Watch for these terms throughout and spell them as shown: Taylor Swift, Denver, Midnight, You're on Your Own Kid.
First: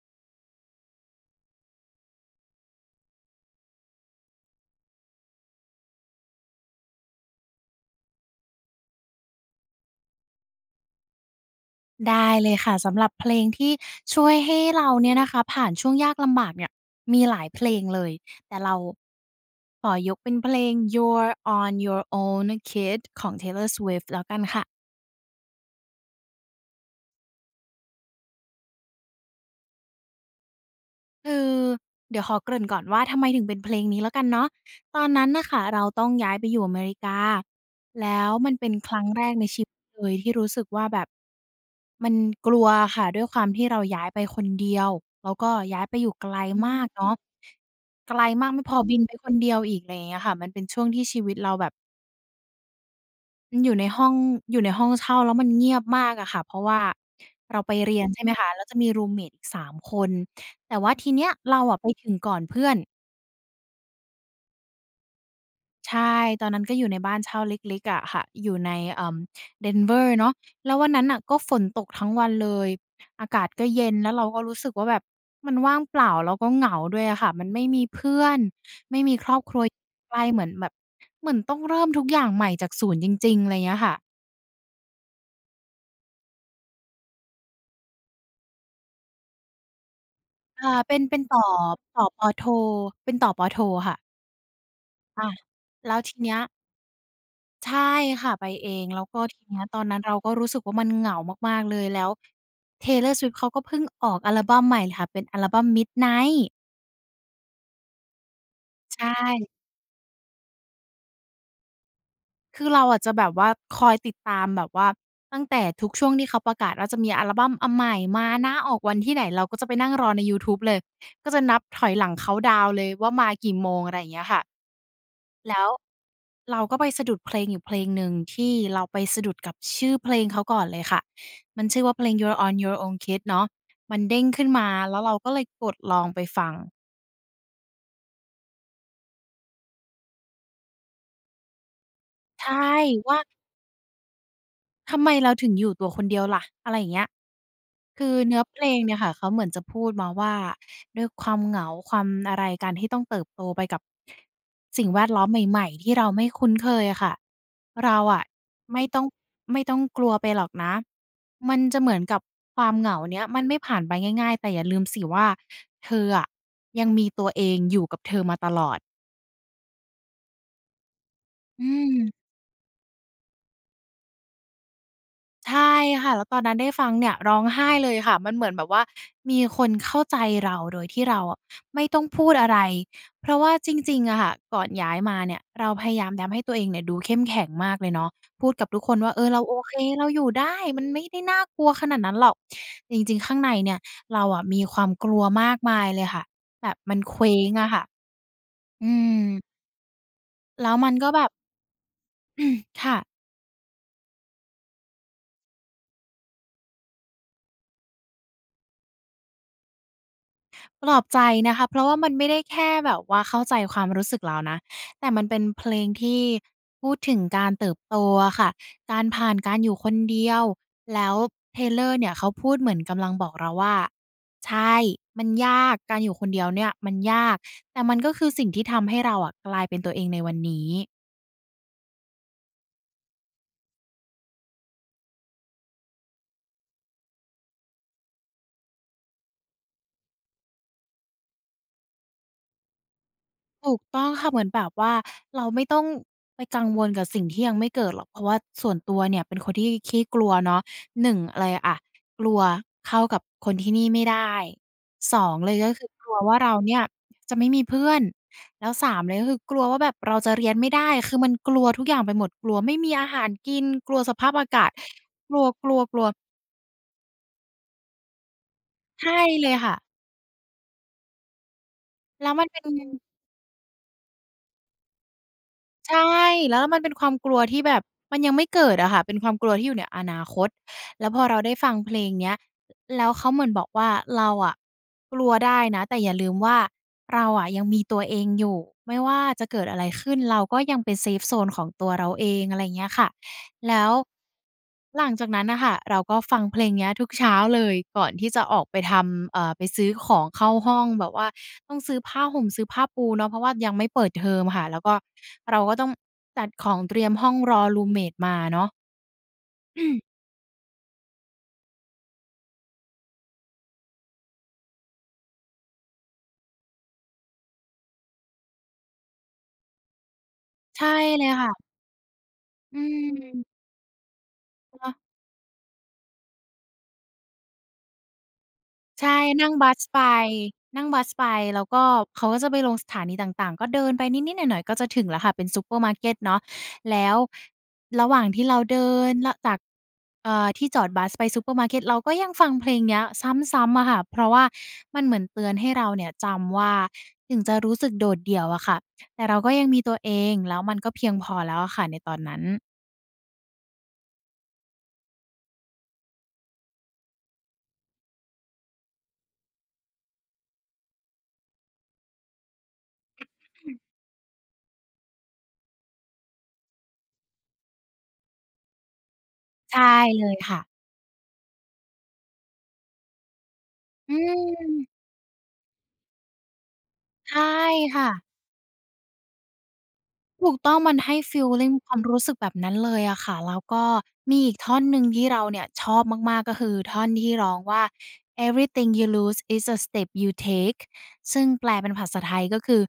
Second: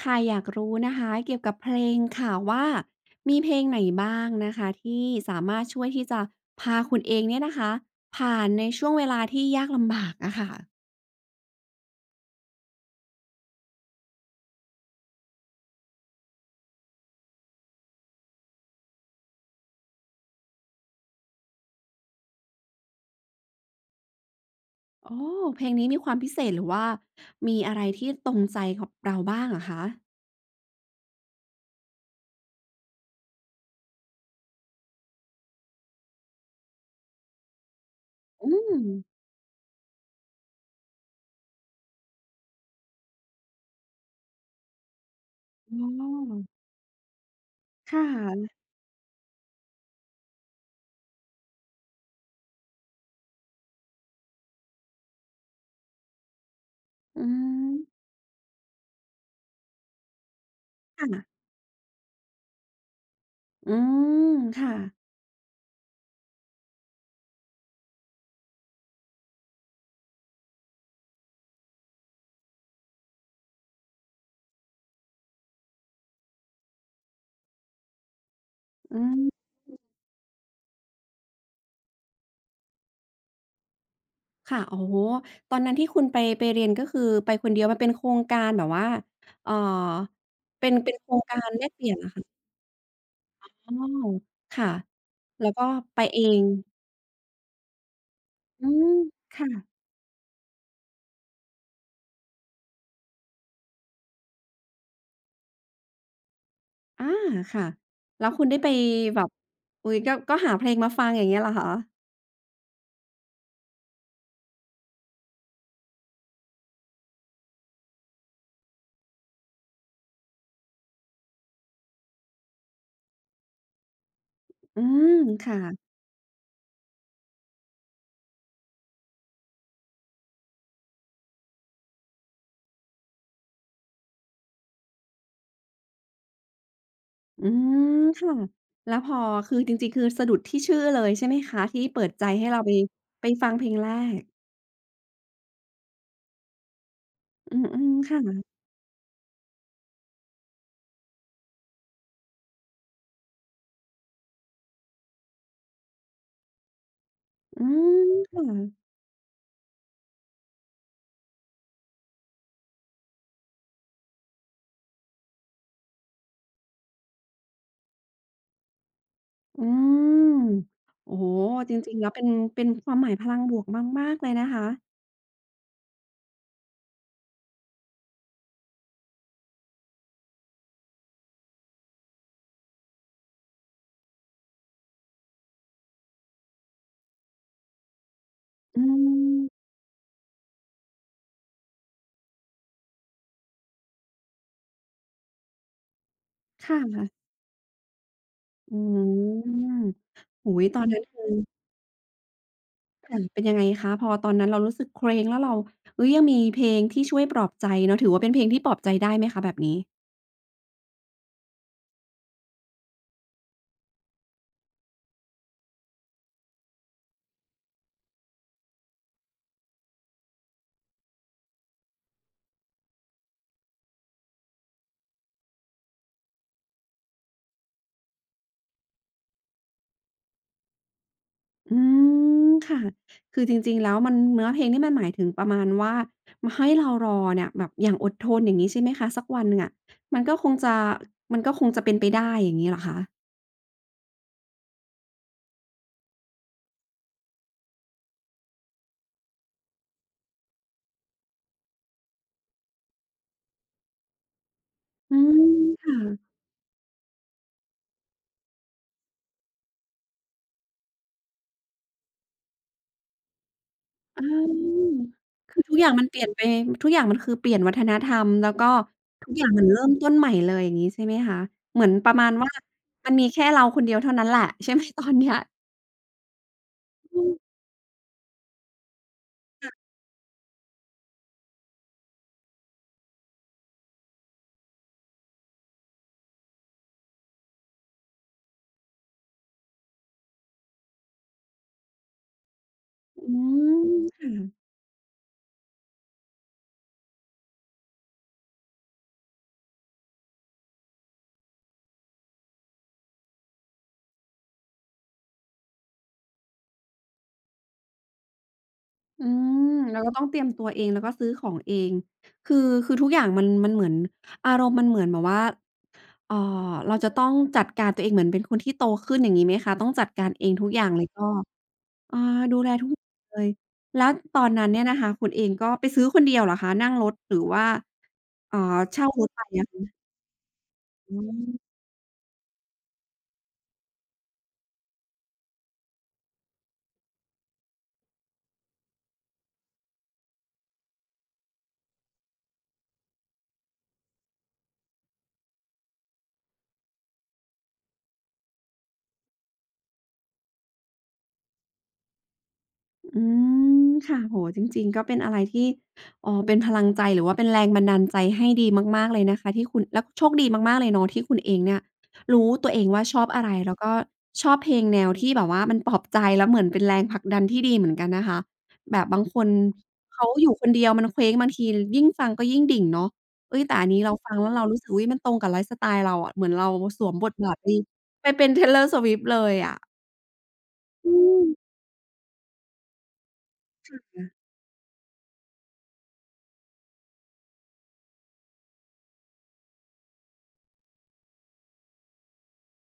ค่ะอยากรู้นะคะเกี่ยวกับเพลงค่ะว่ามีเพลงไหนบ้างนะคะที่สามารถช่วยที่จะพาคุณเองเนี่ยนะคะผ่านในช่วงเวลาที่ยากลำบากอะค่ะได้เลยค่ะสำหรับเพลงที่ช่วยให้เราเนี่ยนะคะผ่านช่วงยากลำบากเนี่ยมีหลายเพลงเลยแต่เราขอยกเป็นเพลง You're on Your Own Kid ของ Taylor Swift แล้วกันค่ะ โอ้เพลงนี้มีความพิเศษหรือว่ามีอะไรที่ตรงใจกับเราบ้างอะคะคือเดี๋ยวขอเกริ่นก่อนว่าทำไมถึงเป็นเพลงนี้แล้วกันเนาะตอนนั้นน่ะค่ะเราต้องย้ายไปอยู่อเมริกาแล้วอืมันเป็นมครั้งแรกในชีวิตเลยที่รู้สึกว่าแบบมันกลัวอะค่ะด้วยความที่เราย้ายไปคนเดียวแล้วก็ย้ายอ๋ไปอยู่ไกลอือมมากเนาะคไกล่ะมากไม่พอบินไปคนเดียวอีกไรเงี้ยค่ะมันเป็นช่วงที่ชีวิตเราแบบ อยู่ในห้องอยู่ในห้องเช่าแล้วมันเงียบมากอะค่ะเพราะว่าอืเรามไปเรียนใช่ไหมคะแล้วจะมีรูมเมตอีก3 คนแต่ว่าทีค่ะเนี้ยเราอะไปถึงก่อนเพื่อนอืมค่ะใช่ตอนนั้นก็อยู่ในบ้านเช่าเล็กๆอะค่ะอยู่ในเอ่อ Denver เนาะแล้ววันนั้นน่ะก็ฝนตกทั้งวันเลยอากาศก็เย็นแล้วเราก็รู้สึกว่าแบบมันว่างเปล่าแล้วก็เหงาด้วยอะค่ะมันไม่มีเพื่อนไม่อืมีคม รอบครัวใกล้เหมือนแบบเหมือนต้องเริ่มทุกอย่างใหม่จากศูนย์จริงๆอะไรเงี้ยค่ะ ค่ะโอโอตอนนั้นที่คุณไปเรียนก็คือไปคนเดียวมันเป็นโครงการแบบว่าเอ่ออ่าเป็นเป็นโครเป็นงกาต่อรแลกเปลี่ยนต่เหอรอปคะอโทเป็นต่อปอโทอ๋อค่ะค่ะอาแล้วก็แล้ไปวทีเอเนี้ยงใช่ค่ะไปอืเองมแล้วก็ทีค่ะเนี้ยตอนนั้นเราก็รู้สึกว่ามันเหงามากๆเลยแล้ว Taylor Swift เขาก็เพิ่งออกอัลบัมใหม่ค่ะเป็นอัลบัม Midnight อาค่ะแล้วคุณได้ไปใช่แบบอุ๊ยก็หาเพลงมาฟังอย่างเงี้ยเหรอคะคือเราอะจะแบบว่าคอยติดตามแบบว่าตั้งแต่ทุกช่วงที่เขาประกาศว่าจะมีอัลบัมอันใหม่มานะออกวันที่ไหนเราก็จะไปนั่งรอในยูทูบเลยก็จะนับถอยหลังเคานต์ดาวน์เลยว่ามากี่โมงอะไรอย่างเงี้ยค่ะ อืมแล้วค่ะเราก็ไปสะดุดเพลงอยู่เพลงหนึ่งที่เราไปสะดุดกับชื่อเพลงเขาก่อนเลยค่ะมันชื่อว่าเพลง You're On Your Own Kid เนาะมันเด้งขึ้นมาแล้วเราก็เลยกดลองไปฟังอืมค่ะแล้วพอคือจริงๆคือสะดุดที่ชื่อเลยใช่ไหมคะ ที่เปิดใจให้ใช่เราไปว่าฟังเพลงแรกทำไมเราถึงอยู่ตัวคนเดียวล่ะอะไรอย่างเงี้ย อืมคืๆอเนื้อค่ะเพลงเนี่ยค่ะเขาเหมือนจะพูดมาว่าด้วยความเหงาความอะไรการที่ต้องเติบโตไปกับสิ่งแวดล้อมใหม่ๆที่เราไม่คุ้นเคยอะค่ะอืเรามอะคไม่่ะ ต้องไม่ต้องกลัวไปหรอกนะมันจะเหมือนกับความเหงาเนี้ยมันไม่ผ่านไปง่ายๆแต่อย่าลืมสิว่าเธออะยังมีตัวเองอยู่กับเธอมาตลอดอืมโอ้โฮอืจริงๆแล้วเป็ม นความหมายพลังบวกมากๆเลยนะคะใช่ค่ะแล้วตอนนั้นได้ฟังเนี่ยร้องไห้เลยค่ะมันเหมือนแบบว่ามีคนเข้าใจเราโดยที่เราอะไม่ต้องพูดอะไรเพราะว่าจริงๆอะค่ะก่อนย้ายมาเนี่ยเราพยายามทำให้ตัวเองเนี่ยดูเข้มแข็งมากเลยเนาะพูดกับทุอืกคนว่าเออเราโอมเคเราอยู่ได้มันไม่ได้น่ากลัวขนาดนั้นหรอกแต่จริงๆข้างในเนี่ยเราอะมีความกลัวมากมายเลยค่ะแบบค่ะมันเคว้งอะค่ะอือืมมโอ้โฮแล้วตอนมันนั้นก็แบคือบ ค่ะ ค่ะเป็นยังไงคะพอตอนนั้นเรารู้สึกเคว้งแล้วเราเฮ้ยยังมีเพลงที่ช่วยปลอบใจเนาะถือว่าเป็นเพลงที่ปลอบใจได้ไหมคะแบบนี้ปลอบใจนะคะเพราะว่ามันไม่ได้แค่แบบว่าเข้าใจความรู้สึกเรานะแต่มันเป็นเพลงที่พูดถึงการเติบโตอะค่ะการผ่านการอยู่คนเดียวแล้ว Taylor เนี่ยเขาพูดเหมือนกำลังบอกเราว่าใช่มันยากการอยู่คนเดียวเนี่ยมันยากแต่มันก็คือสิ่งที่ทำให้เราอะกลายเป็นตัวเองในวันนี้ อืมค่ะคือจริงๆแล้วมันเนื้อเพลงนี่มันหมายถึงประมาณว่ามาให้เรารอเนี่ยแบบอย่างอดทนอย่างงี้ใช่ไหมคะสักวันหนึ่งอะมันก็คงจะมันก็คงจะเป็นไปได้อย่างงี้เหรอคะ ถูกต้องค่ะเหมือนแบบว่าเราไม่ต้องไปกังวลกับสิ่งที่ยังไม่เกิดหรอกเพราะว่าส่วนตัวเนี่ยเป็นคนที่ขี้กลัวเนาะหนึ่งอะไรอะกลัวเข้ากับคนที่นี่ไม่ได้สอืองมเลยก็คือกลัวค่ะว่าเราเนี่ยจะไม่มีเพื่อนแล้วสามเลยก็คือกลัวว่าแบบเราจะเรียนไม่ได้คือมันกลัวทุกอย่างไปหมดกลัวไม่มีอาหารกินกลัวสภาอาพอากาศกลคือทุักอย่างมัวนๆๆเปลี่ยนไปทุกอย่างมันคือเปลี่ยนวัฒนธรรมแล้วก็ใช่ทุกอเลย่างยมันค่ะเริ่มต้นใหม่เลยอย่างงี้ใช่ไหมคะเหมือนประแล้มาวณมันว่าเป็น มันมีแค่เราคนเดียวเท่านั้นแหละใช่ไหมตอนเนี้ยใช่แล้วมันเป็นความอืกมลัวที่แบบมันยังไม่เกิดอะค่ะเป็นความกลัวที่อยู่ในอนาคตแล้วพอเราได้ฟังเพลงเนี้ยแล้วเขาเหมือนบอกว่าเราอะกลัวได้นะแต่อย่าลืมว่าเราอะยังมีตัวเองอยู่ไม่ว่าจะเกิดอะไรขึ้นเราก็ยังเป็นเซฟโซนของตัวเราเองอะไรอย่างเงี้ยค่ะ อืแล้มวค่ะหลังจากนั้นน่ะค่ะเราก็ฟังเพลงเนี้ยทุกเช้าเลยก่อนที่จะออกไปทำไปซื้อของเข้าห้องแบบว่าต้องซื้อผ้าห่มซื้อผ้าปูเนาะเพราะว่ายังไม่เปิดเทอมค่ะแล้วก็เราก็ต้องจัดของเตรียมห้องรอรูมเมตมาเนาะ อืมเราก็ ต้องเตรียมตัวเองแล้วก็ซื้อของเองคือคือทุกอย่างมันเหมือนอารมณ์มันเหมือนแบบว่าเอ่อเราจะต้องจัดการตัวเองเหมือนเป็นคนที่โตขึ้นอย่างงี้ไหมคะต้องจัดการเองทุกอใช่ย่างเลยเลก็ ยค่ะอาดูแลอืทุกเลย ม แล้วตอนนั้นเนี่ยนะคะคุณเองก็ไปซื้อคนเดียวเหรอคะนั่งรถหรือว่าเอ่อเช่าใช่รถไปนั่งอะบัสคะไปนั่งบัสอไปแล้วม ก็เขาก็จะไปลงสถานีต่างๆก็เดินไปนิดๆหน่อยๆก็จะถึงแล้วค่ะเป็นซูเปอร์มาร์เกตเนาะแล้วระหว่างที่เราเดินลจากที่จอดบัสไปซูเปอร์มาร์เกตเราก็ยังฟังเพลงเนี้ยซ้ำๆอะค่ะเพราะว่ามันเหมือนเตือนให้เราเนี่ยจำว่าถึงจะรู้สึกโดดเดี่ยวอะค่ะแต่เราก็ยังมีตัวเองแล้วมันก็เพียงพอแล้วอะค่ะในตอนนั้นอืมค่ะโอ้โฮจริงๆก็เป็นอะไรที่อ๋อเป็นพลังใจหรือว่าเป็นแรงบันดาลใจให้ดีมากๆเลยนะคะที่คุณแล้วโชคดีมากๆเลยเนาะที่คุณเองเนี่ยรู้ตัวเองว่าชอบอะไรแล้วก็ชอบเพลงแนวที่แบบว่ามันปลอบใจแล้วเหมือนเป็นแรงผลักดันที่ดีเหมือนกันนะคะแบบบางคนใช่เลเขายอยู่ค่ะคนเดียวมันเคว้งบางทียิ่งฟังก็ยิ่งดิ่งเนาะเฮ้ยแต่อันนี้อืเราฟังแล้วเรามรู้สึกอุ๊ยมันตรงกับไลฟ์สไตล์เราอะเหมือนเราสวมบทใช่บาทไปค่ะ เป็น Taylor Swift เลยอะถูกต้องมันอืให้ฟีมลลิงความรู้สึกแบบนั้นเลยอะค่ะแล้วก็มีอีกท่อนหนึ่งที่เราเนี่ยชอบมากๆก็คือท่อนที่ร้องว่า "Everything you lose is a step you take" ซึ่งแปลเป็นภาษาไทยก็คือ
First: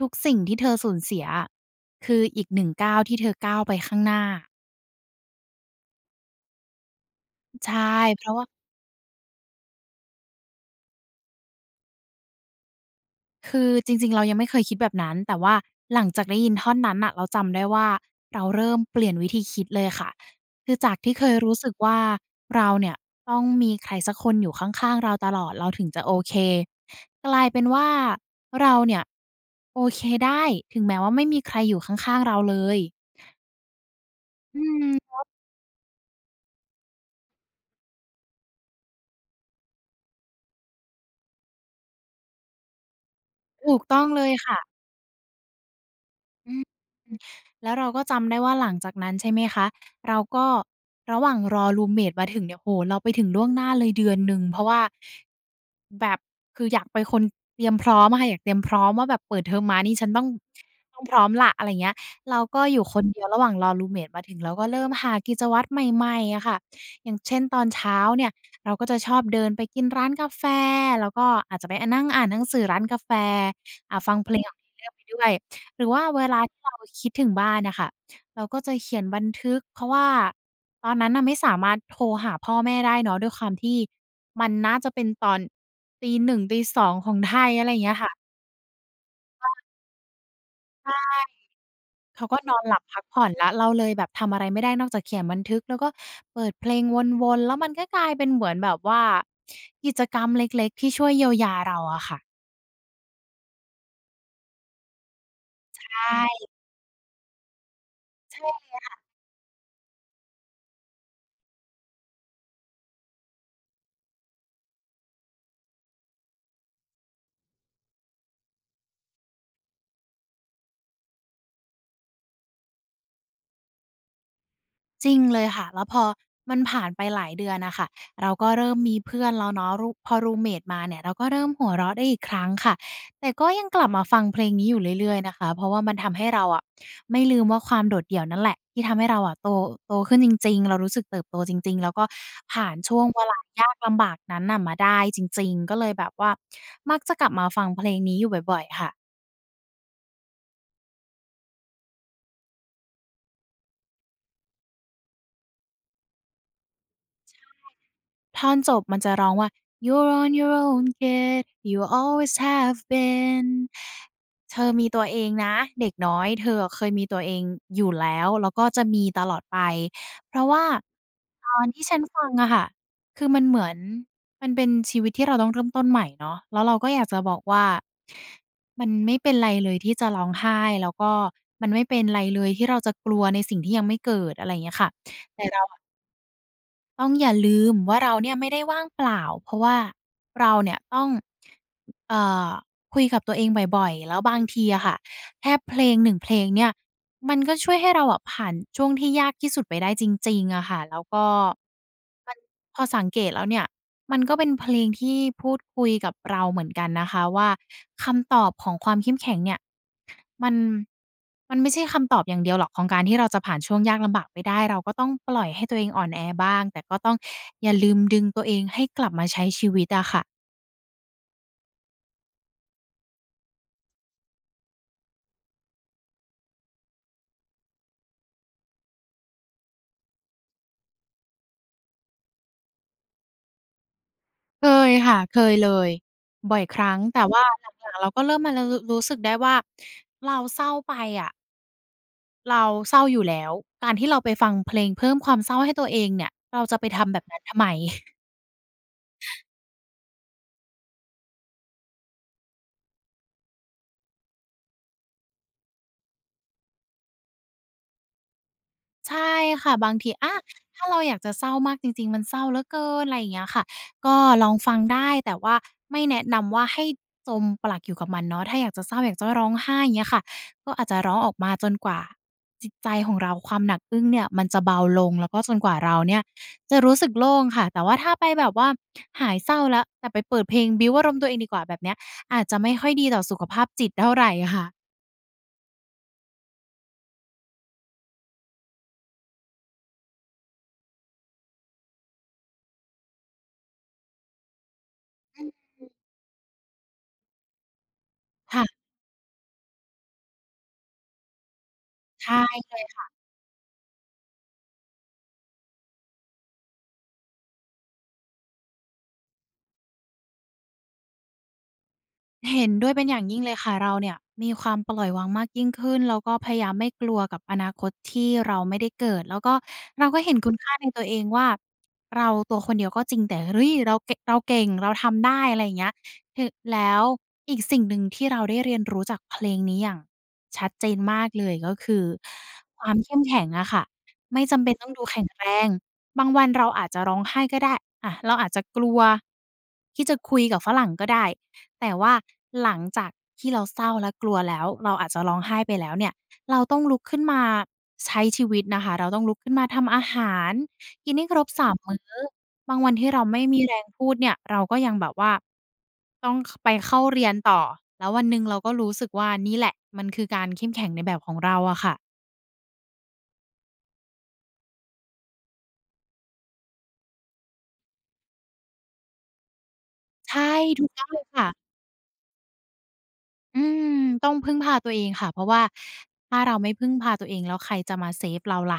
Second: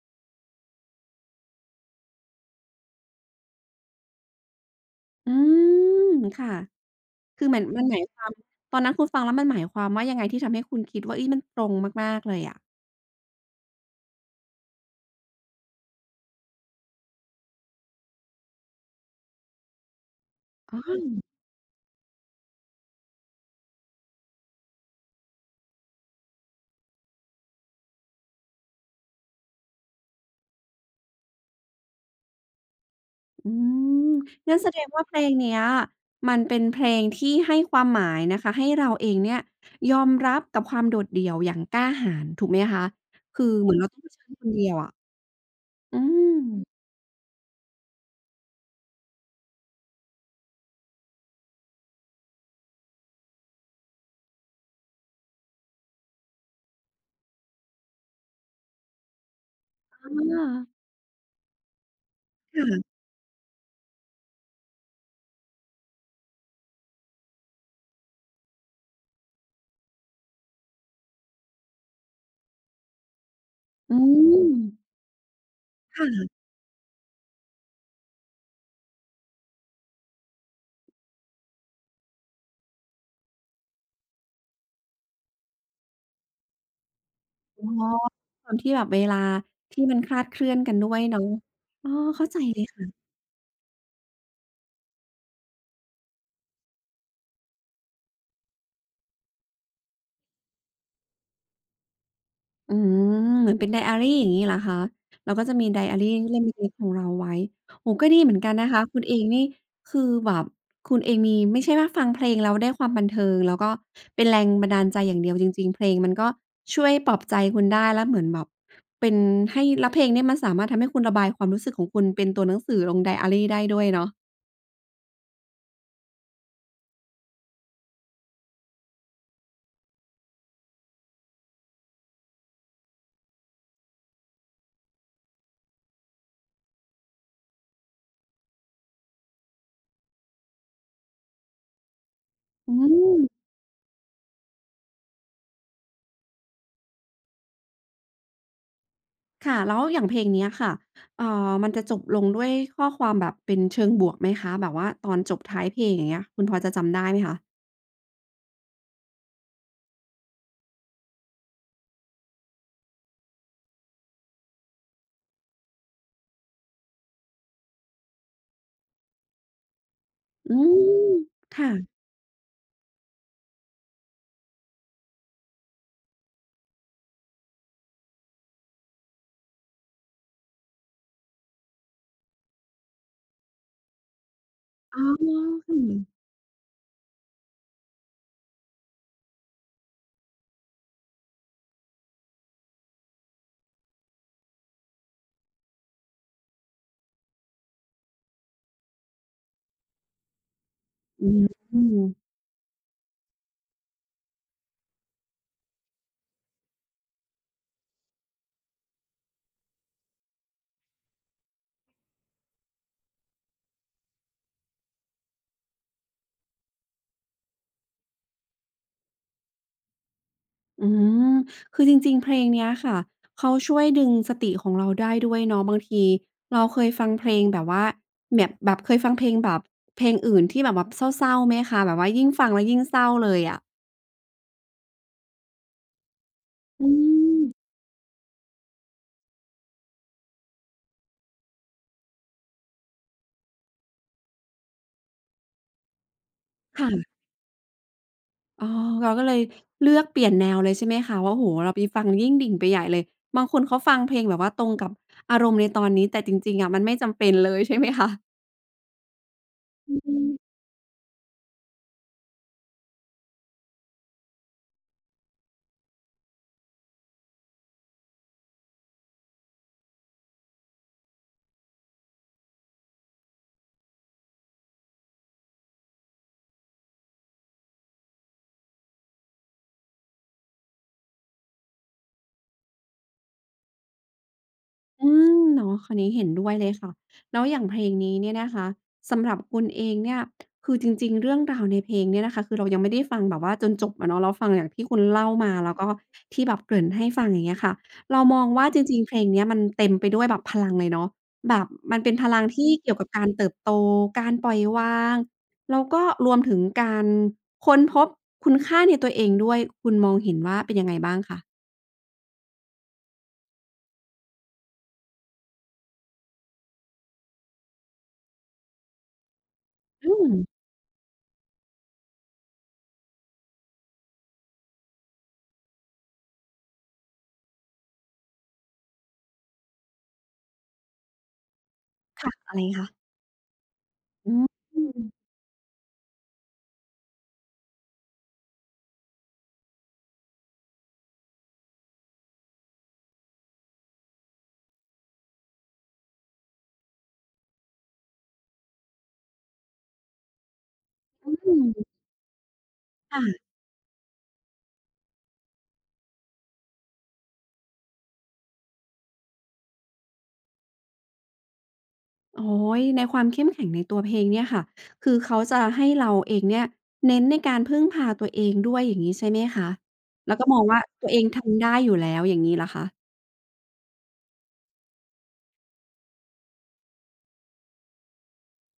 ทุกสิ่งที่เธอสูญเสียอะคืออีกหนึ่งก้าวที่เธอก้าวไปข้างหน้าอืมค่ะ คือเหมือนใช่มันหมายคเพวามราะว่า ตอนนั้นคุณฟังแล้วมันหมายความว่ายังไงที่ทำให้คุณคิดว่าเฮ้ยมันตรงมากๆเลยอะคือจริงๆเรายังไม่เคยคิดแบบนั้นแต่ว่าหลังจากได้ยินท่อนนั้นน่ะเราจำได้ว่าเราเริ่มเปลี่ยนวิธีคิดเลยค่ะคืออาจากที่อเคยรู้สึกว่าเราเนี่ยต้องมีใครสักคนอยู่ข้างๆเราตลอดเราถึงจะโอเคกลายเป็นว่าเราเนี่ยโอเคได้ถึงแม้ว่าไม่มีใครอยู่ข้างๆเราเลยอืมงั้นอืแสดงว่าเพลมงเนี้ยมันเป็นเพลงที่ให้ความหมายนะคะให้เราเองเนี่ยยอมรับกับความโดดเดี่ยวอย่างกล้าหาญถูกไหมคะคือเหมืถูอนกเราต้อต้องงเผเลชิญยคนค่ะ เดียวอะอืมอืมแล้วเราก็จำได้ว่าหลังจากนั้นใช่ไหมคะเราก็ระหว่างรอรูมเมตมาถึงเนี่ยโอ้โฮเราไปถึงล่วงหน้าเลยเดือนหนึ่งเพราะว่าแบบคืออยากไปคนเตรียมพร้อมอะค่ะอยากเตรียมพร้อมว่าแบบเปิดเทอมมานี่ฉัอืนต้องาต้องพร้อมล่ะอะไรอย่างเงี้ยเราก็อยู่คค่ะนเดียวระหว่างรอรูมเมตมาถึงเราก็เริ่มหากิจวัตรใหม่ๆอะค่ะอย่างเช่นตอนเช้าเนี่ยเราก็จะชอบเดินไปกินร้านกาแฟแล้วก็อาจจะไปอนั่งอ่านหนังสือร้านกาแฟอือ่าฟังเพลงขมอง Taylor ไปด้วย หรือว่าค่เวะลาที่เราคิดถึงบ้านน่ะค่ะเราก็จะเขียนบันทึกเพราะว่าตอนนั้นน่ะไม่สามารถโทรหาพ่อแม่ได้เนาะด้วยความที่มันน่าจะเป็นตอนตีหนึ1งตี2องของไทยอ๋อะอไรอย่างเงี้ยค่ะความที่แบบเวลาที่มันคลาดเคลื่อนกันด้วยใช่เนาะอออเขาเข้าใจก็นอเลนยหลับค่ะ พักผ่อนแล้วเราเลยแบบทำอะไรไม่ได้นอกจากเขียนบันทึกแล้วก็เปิดเพลงวนๆแล้วมันก็กลายเป็นเหมือนแบบว่ากิจกรรมเล็กๆที่ช่วยเยียวยาเราอะค่ะอืมเหมือนเป็นไดอารีอย่างงี้เหรอคะเราก็จะมีไดใชอารี่เล่มเล็กๆของเราไว้โอ้โฮก็ดีเหมือนใช่ กันนะคะคุณเองนี่คือแบบคุณเองมีไม่ใช่ว่าฟังเพลงแล้วได้ความบันเทิงแล้วก็เป็นแรงบันดาลใจอย่างเดียวจริงๆเพลงมันก็ช่วยปลอบใจคุณได้แล้วเหมือนแบบเป็นให้แล้วเพลงเนี่ยมันสามารถทำให้คุณระบายความรู้สึกของคุณเป็นตัวหนังสือลงไดอารีได้ด้วยเนาะจริงเลยค่ะแล้วพอมันผ่านไปหลายเดือนน่ะค่ะเราก็เริ่มมีเพื่อนแล้วเนาะรูพอรูมเมตมาเนี่ยเราก็เริ่มหัวเราะได้อีกครั้งค่ะแต่ก็ยังกลับมาฟังเพลงนี้อยู่เรื่อยๆนะคะเพราะว่ามันทำให้เราอะไม่ลืมว่าความโดดเดี่ยวนั่นแหละที่ทำให้เราอะโตขึ้นจริงๆเรารู้สึกเติบโตจริงๆแล้วก็ผ่าอืนช่วงเวม ลายากลำบากนั้นน่ะมาได้จริงๆก็เลยแบบว่ามักจะกลับมาฟังเพลงนี้อยู่บ่อยๆค่ะ ค่ะแล้วอย่างเพลงเนี้ยค่ะมันจะจบลงด้วยข้อความแบบเป็นเชิงบวกไหมคะแบบว่าตอนจบท้ายเพลงอย่างเงี้ยคุณพอจะจำได้ไหมคะท่อนจบมันจะร้องว่า "You're on your own kid, you always have been" เธอมีตัวเองนะเด็กน้อยเธอเคยมีตัวเองอยู่แล้วแล้วก็จะมีตลอดไปเพราะอืว่ามตอนค่ะที่ฉันฟังอะค่ะคือมันเหมือนมันเป็นชีวิตที่เราต้องเริ่มต้นใหม่เนาะแล้วเราก็อยากจะบอกว่ามันไม่เป็นไรเลยที่จะร้องไห้แล้วก็มันไม่เป็นไรเลยที่เราจะกลัวในสิ่งที่ยังไม่เกิดอะไรอย่างเงี้ยค่ะอ๋อแต่เรา ค่ะต้องอย่าลืมว่าเราเนี่ยไม่ได้ว่างเปล่าเพราะว่าเราเนี่ยต้องเอ่อคุยกับตัวเองบ่อยๆแล้วบางทีอะค่ะแค่เพลง1เพลงเนี่ยมันก็ช่วยให้เราอะผ่านช่วงที่ยากที่สุดไปได้จริงๆอะค่ะแล้วก็อืมมันพอสังเกตแล้วเนี่ยมันก็เป็นเพลงที่พูดคุยกับเราเหมือนกันนะคะว่าคำตอบของความเข้มแข็งเนี่ย มันมันไม่ใช่คำตอบอย่างเดียวหรอกของการที่เราจะผ่านช่วงยากลำบากไปได้เราก็ต้องปล่อยให้ตัวเองอ่อนแอบ้างแต่ก็ต้องอย่าลืมดึงตัวเองให้กลับมาใช้ชีวิตอะค่ะอืมคือจริงๆเพลงเนี้ยค่ะเขาช่วยดึงสติของเราได้ด้วยเนาะบางทีเราเคยฟังเพลงแบบว่าแบบเคยฟังเพลงแบบเพลงอื่นที่แบบเศร้าๆไหมคะแบบว่ายิ่งฟังแล้วยิ่งเศร้าเลยอะเคยค่ะเคยเลยบ่อยคอืรั้งแต่มว่าหลังๆเราก็เริ่มมารรูรู้สึกได้ว่าเราเศร้าไปอะเราเศร้าอยู่แล้วการที่เราไปฟังเพลงเพิ่มความเศร้าให้ตัวเองเนี่ยเราจะไปทำแบค่ะ บนั้นทำไม อ๋อเราก็เลยเลือกเปลี่ยนแนวเลยใช่ไหมคะว่าโอ้โฮเราไปฟังยิ่งดิ่งไปใหญ่เลยบางคนเขาฟังเพลงแบบว่าตรงกับอารมณ์ในตอนนี้แต่จริงๆอะมันไม่จำเป็นเลยใช่ไหมคะใช่ค่ะบางทีอืม ถ้าเราอยากจะเศร้ามากจริงๆมันเศร้าเหลือเกินอะไรอย่างเงี้ยค่ะก็ลองฟังได้แต่ว่าไม่แนะนำว่าให้จมปลักอยู่กับมันเนาะถ้าอยากจะเศร้าอยากจะร้องไห้อย่างเงี้ยค่ะก็อาจจะร้องออกมาจนกว่าจิตใจของเราความหนักอึ้งเนี่ยมันจะเบาลงแล้วก็จนกว่าเราเนี่ยจะรู้สึกโล่งค่ะแต่ว่าถ้าไปแบบว่าหายเศร้าแล้วแต่ไปเปิดเพลงบิลต์อารมณ์ตัวเองดีกว่าแบบเนี้ยอาจจะไม่ค่อยดีต่อสุขภาพจิตเท่าไรค่ะอืมเนาะคราวนี้เห็นด้วยเลยค่ะแล้วอย่างเพลงนี้เนี่ยนะคะสำหรับคุณเองเนี่ยคือจริงๆเรื่องราวในเพลงเนี่ยนะคะคือเรายังไม่ได้ฟังแบบว่าจนจบอะเนาะเราฟังอย่างที่คุณเล่ามาแล้วก็ที่แบบเกริ่นให้ฟังอย่างเงี้ยค่ะเรามองว่าจค่ะริงๆเพลงเนี้ยมันเต็มไปด้วยแบบพลังเลยเนาะแบบมันเป็นพใช่ลังที่เลย เกี่ยวกับการเติบโตการปล่อยวางแล้วก็รวมถึงการค้นพบคุณค่าในตัวเองด้วยคุณมองเห็นว่าเป็นยังไงบ้างคะเห็นด้วยเป็นอย่างยิ่งเลยค่ะเราเนี่ยมีความปล่อยวางมากยิ่งขึ้นแล้วก็พยายามไม่กลัวกับอนาคตที่เราไม่ได้เกิดแล้วก็เราอืก็เห็มนคุณค่าในตัวเองว่าเราตัวคนเดียวก็จริงแต่เฮ้ยเราเกะเราเก่งเราทำได้อะไรอย่างเงี้ยถึแล้วอีกสิ่งหนึ่งที่เราได้เรียนรู้จากเพลงนี้อย่างชัดเจนมากเลยก็คือค่ะอะไรคคะวามเข้มแข็งอะค่ะอืไม่มจำเป็นอต้องดูแข็งแรงบางวันเราอาจจะร้องไห้ก็ได้อะเราอาจจะกลัวที่จะคุยกับฝรั่งก็ได้ แต่ว่าหลังจากที่เราเศร้าและกลัวแล้วเราอาจจะร้องไห้ไปแล้วเนี่ยเราต้องลุกขึ้นมาใช้ชีวิตนะคะเราต้องลุกขึ้นมาทำอาหารกินให้ืครบสามม มื้อบางวันที่เราไม่ค่ะมีแรงพูดเนี่ยเราก็ยังแบบว่าต้องไปเข้าเรียนต่อแล้ววันหนึ่งเราก็รู้สึกว่านี่แหละมันคือการเข้มแข็งในแบบของเราอะค่ะโอ้โฮในความเข้มแข็งในตัวเพลงเนี่ยค่ะคือเขาจะให้เราเองเนี่ยเน้นในการพึ่งพาตัวเองด้วยอย่างงี้ใช่ไหมคะแล้วใช่ก็มองว่าถูกต้อตังวเอเลงยค่ะทำได้อยู่แล้วอย่างงี้เหรอคะอืมต้องพึ่งพาตัวเองค่ะเพราะว่าถ้าเราไม่พึ่งพาตัวเองแล้วใครจะมาเซฟเราล่ะ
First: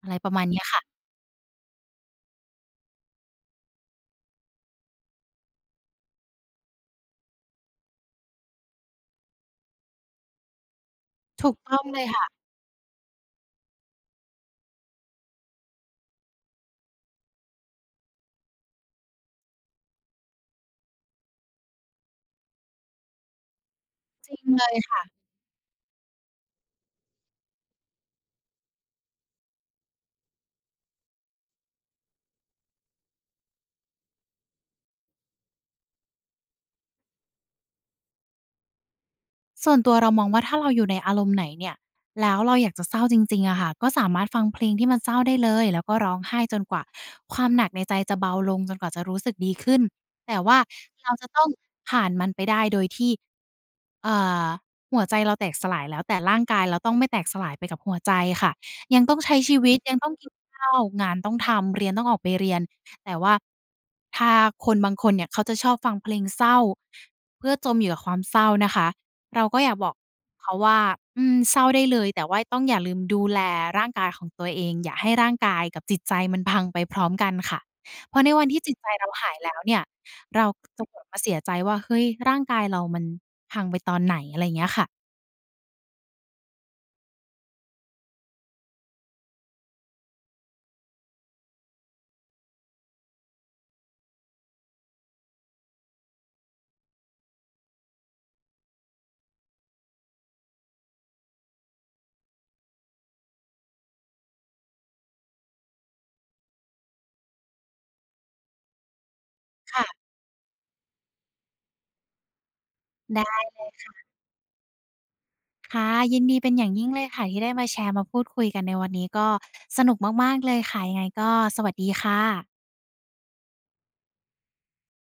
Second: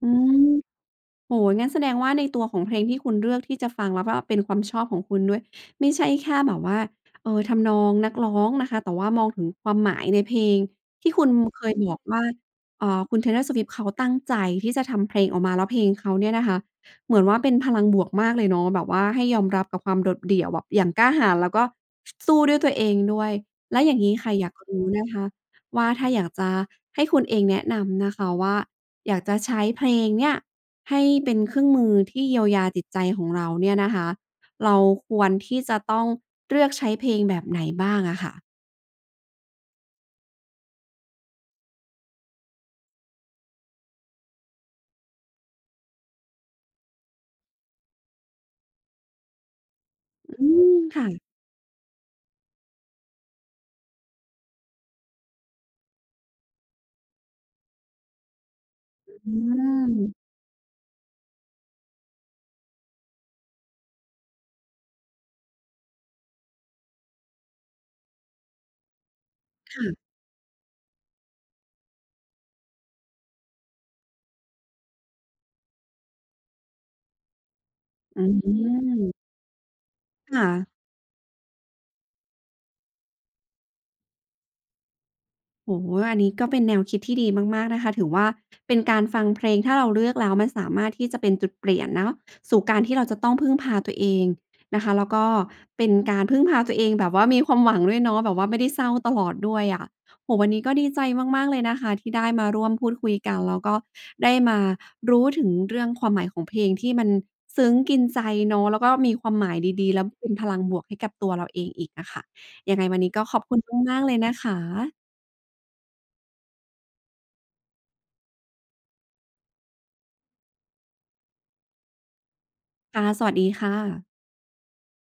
อือะไรปม ระมาณเนี้ยค่ะ โอ้โฮงั้นแสดงว่าในตัวของเพลงที่คุณเลือกที่จะฟังแล้วก็เป็นความชอบของคุณด้วยไม่ใช่แค่แบบว่าทำนองนักร้องนะคะแต่ว่ามองถึงความหมายในเพลงที่คุณถูกเคยต้องบอเลกยว่าค่ะคุณ Taylor Swift เขาตั้งใจที่จะทำเพลงออกมาแล้วเพลงเขาเนี่ยนะคะเหมือนว่าเป็นพลังบวกมากเลยเนาะแบบว่าให้ยอมรับกับความโดดเดี่ยวแบบอย่างกล้าหาญแล้วก็สู้ด้วยตัวเองด้วยแล้วอย่างงี้จค่ะริงอยากเลยรู้ค่ะ นะคะว่าถ้าอยากจะให้คุณเองแนะนำนะคะว่าอยากจะใช้เพลงเนี่ย ให้เป็นเครื่องมือที่เยียวยาจิตใจของเราเนี่ยนะคะ เราควรที่จะต้องเลือกใช้เพลงแบบไหนบ้างอะค่ะ ส่วนตัวเรามองว่าถ้าเราอยู่ในอารมณ์ไหนเนี่ยแล้วเราอยากจะเศร้าจริงๆอะค่ะก็สามารถฟังเพลงที่มันเศร้าได้เลยแล้วก็ร้องไห้จนกว่าความหนักในใจจะเบาลงจนกว่าจะรู้สึกดีขึ้นแต่อืว่ามค่ะ เราจะต้องผ่านมันไปได้โดยที่เอ่อหัวใจเราแตกสลายแล้วแต่ร่างกายเราต้องไม่แตกสลายไปกับหัวใจค่ะยังต้องอืใช้ชีวิตมยังต้องกินข้าวงานต้องทำเรียนต้องออกไปเรียนแต่ว่าถ้าคนบางคนเนี่ยเขาจะชอบฟังเพลงเศร้าเพื่อจมอยู่กับความเศร้านะคะ เราก็อยากบอกค่ะ เขาว่าอืมเศร้าได้เลยแต่ว่าต้องอย่าลืมดูแลร่างกายของตัวเองอย่าให้ร่างกายกับจิตใจมันพังไปพร้อมกันค่ะเพอืราะในวันที่จิตใจเรามหายแล้วเนี่ยเราค่ะ จะกลับมาเสียใจว่าเฮ้ยร่างกายเรามันพังไปตอนไหนอะไรอย่างเงี้ยค่ะโอ้โฮอันนี้ก็เป็นแนวคิดที่ดีมากๆนะคะ ถือว่าเป็นการฟังเพลงถ้าเราเลือกแล้วมันสามารถที่จะเป็นจุดเปลี่ยนเนาะสู่การที่เราจะต้องพึ่งพาตัวเองนะคะแล้วก็เป็นการพึ่งพาตัวเองแบบว่ามีความหวังด้วยเนาะแบบว่าไม่ได้เศร้าตลอดด้วยอะโอ้โฮวันนี้ก็ดีใจมากๆเลยนะคะที่ได้มาร่วมพูดคุยกันแล้วก็ได้มารู้ถึงเรื่องความหมายของเพลงที่มันซึ้งกินใจเนาะแล้วก็มีความหมายดีๆแล้ค่ะวเป็นพลังบวกให้กับตัวเราเองอีกอะค่ะยังไงวันนี้ก็ขอบได้คุณมากๆเลยนะคะ ค่ะยินดีเป็นอย่างยิ่งเลยค่ะที่ได้มาแชร์มาพูดคุยกันในวันนี้ก็สนุกมากๆเลยค่ะยังไงก็สวัสดีค่ะค่ะ สวัสดีค่ะ